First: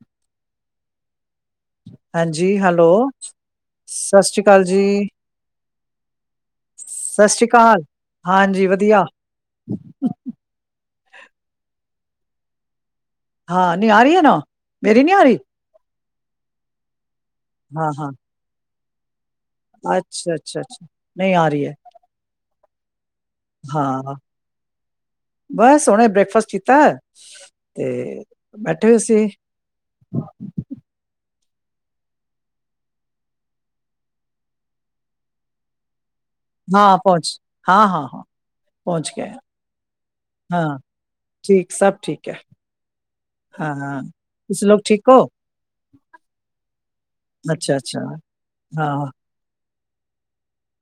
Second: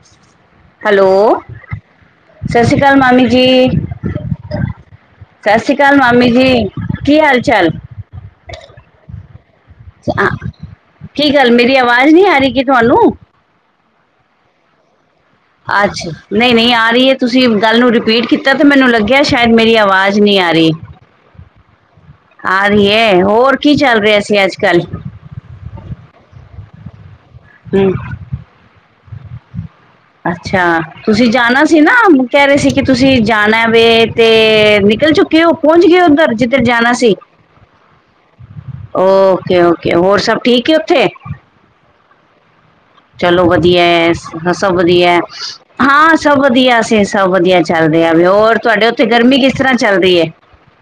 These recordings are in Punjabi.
ਅ ਹੈਲੋ ਹਾਂਜੀ ਸਤਿ ਸ਼੍ਰੀ ਹੈਲੋ ਅਕਾਲ ਮਾਮੀ ਜੀ ਸਤਿ ਸ੍ਰੀ ਅਕਾਲ ਜੀ ਸਤਿ ਸ਼੍ਰੀ ਅਕਾਲ ਮਾਮੀ ਜੀ ਕੀ ਸਤਿ ਹਾਲ ਸ੍ਰੀ ਚਾਲ ਅਕਾਲ ਹਾਂਜੀ ਵਧੀਆ [unintelligible] ਕੀ ਗੱਲ ਮੇਰੀ ਆਵਾਜ਼ ਨਹੀਂੀ ਆ ਰਹੀ ਕਿ ਤੁਹਾਨੂੰ ਹਾਂ ਨੀ ਆ ਰਹੀ ਹੈ ਨਾ ਮੇਰੀ ਨੀ ਆ ਰਹੀ ਅੱਛਾ ਨਹੀਂ ਨਹੀਂ ਆ ਰਹੀ ਹੈ ਤੁਸੀਂ ਗੱਲ ਨੂੰ ਹਾਂ ਹਾਂ ਰਿਪੀਟ ਕੀਤਾ ਮੈਨੂੰ ਲੱਗਿਆ ਕਿਹਾ ਸ਼ਾਇਦ ਮੇਰੀ ਆਵਾਜ਼ ਅੱਛਾ ਨਹੀਂ ਆ ਅੱਛਾ ਰਹੀ ਅੱਛਾ ਨਹੀਂ ਆ ਰਹੀ ਹੈ ਆ ਰਹੀ ਹੋਰ ਕੀ ਚੱਲ ਹਾਂ ਰਿਹਾ ਸੀ ਅੱਜ ਕੱਲ ਬਸ ਹੁਣੇ [unintelligible] ਤੇ ਬੈਠੇ ਸੀ ਅੱਛਾ ਤੁਸੀਂ ਜਾਣਾ ਸੀ ਨਾ ਕਹਿ ਰਹੇ ਸੀ ਕਿ ਤੁਸੀਂ ਜਾਣਾ ਵੇ ਤੇ ਨਿਕਲ ਚੁੱਕੇ ਹੋ ਪਹੁੰਚ ਗਏ ਉੱਧਰ ਜਿੱਧਰ ਜਾਣਾ ਹਾਂ ਸੀ ਪਹੁੰਚ ਹਾਂ ਹਾਂ ਹਾਂ ਪਹੁੰਚ ਗਏ ਓਕੇ ਓਕੇ ਹੋਰ ਸਭ ਠੀਕ ਉੱਥੇ [unintelligible] ਚਲੋ ਵਧੀਆ ਹੈ ਸਭ ਵਧੀਆ ਹਾਂ ਸਭ ਵਧੀਆ ਅਸੀਂ ਸਭ ਵਧੀਆ ਚੱਲਦੇ ਆ ਵੀ ਹੋਰ ਤੁਹਾਡੇ ਉੱਥੇ ਗਰਮੀ ਕਿਸ ਤਰ੍ਹਾਂ ਚੱਲਦੀ ਹੈ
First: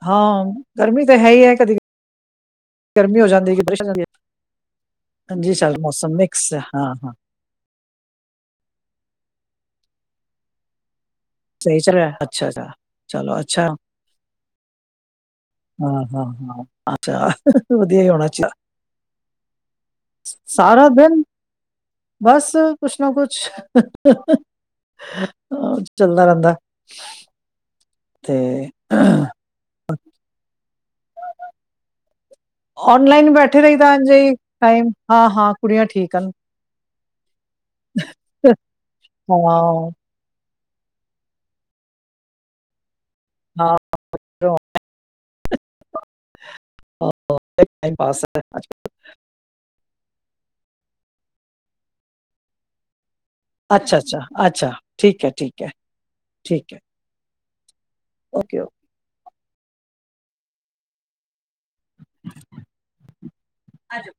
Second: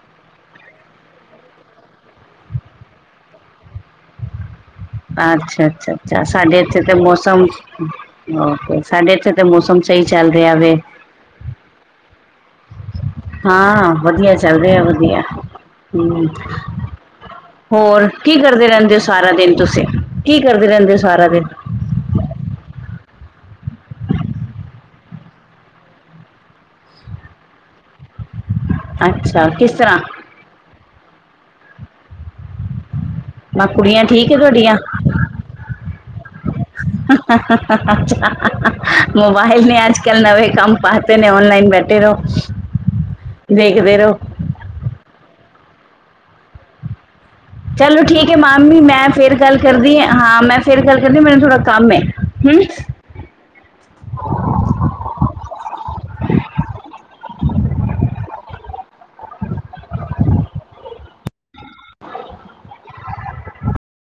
ਹਾਂ ਗਰਮੀ ਤਾਂ ਹੈ ਹੀ ਹੈ ਕਦੀ ਗਰਮੀ ਹੋ ਜਾਂਦੀ ਕਿ ਬਾਰਿਸ਼ ਹੋ ਜਾਂਦੀ ਅੱਛਾ ਅੱਛਾ ਅੱਛਾ ਸਾਡੇ ਇੱਥੇ ਤੇ ਮੌਸਮ ਸਾਡੇ ਇੱਥੇ ਤਾਂ ਮੌਸਮ ਸਹੀ ਚੱਲ ਰਿਹਾ ਵੈ ਸਹੀ ਚੱਲ ਅੱਛਾ ਅੱਛਾ ਹਾਂ ਵਧੀਆ ਚੱਲ ਰਿਆ ਵਧੀਆ ਹਾਂ, ਹਾਂ, ਹਮ ਹਾਂ ਅੱਛਾ ਵਧੀਆ ਹੋਰ ਹੀ ਹੋਣਾ ਕੀ ਚਾਹੀਦਾ। ਕਰਦੇ ਰਹਿੰਦੇ ਹੋ ਸਾਰਾ ਦਿਨ ਤੁਸੀਂ ਕੀ ਕਰਦੇ ਰਹਿੰਦੇ ਹੋ ਸਾਰਾ ਦਿਨ ਬਸ ਕੁਛ ਨਾ ਕੁਛ ਚੱਲਦਾ ਰਹਿੰਦਾ ਤੇ ਅੱਛਾ ਕਿਸ ਤਰ੍ਹਾਂ ਔਨਲਾਈਨ ਬੈਠੇ ਮੈਂ ਰਹੀ ਦਾ ਕੁੜੀਆਂ ਠੀਕ ਹਾਂਜੀ ਹੈ ਤੁਹਾਡੀਆਂ ਟਾਈਮ ਹਾਂ ਹਾਂ ਕੁੜੀਆਂ ਠੀਕ ਹਨ ਹਮ ਮੋਬਾਈਲ ਨੇ ਹਾਂ, ਅੱਜ ਕੱਲ੍ਹ ਨਵੇਂ ਕੰਮ ਪਾਤੇ ਨੇ ਔਨਲਾਈਨ ਬੈਠੇ ਰਹੋ ਹਾਂ ਦੇਖਦੇ ਰਹੋ ਟਾਈਮ ਚਲੋ ਪਾਸ ਠੀਕ ਹੈ ਮਾਮੀ ਮੈਂ ਫੇਰ ਗੱਲ ਕਰਦੀ ਹਾਂ ਹਾਂ ਮੈਂ ਫੇਰ ਗੱਲ ਕਹਿੰਦੇ ਮੇਨੂੰ ਥੋੜਾ ਕੰਮ ਹੈ ਹਮ ਅੱਛਾ ਅੱਛਾ ਅੱਛਾ ਠੀਕ ਹੈ ਠੀਕ ਹੈ ਠੀਕ ਹੈ ਓਕੇ ਓਕੇ [unintelligible]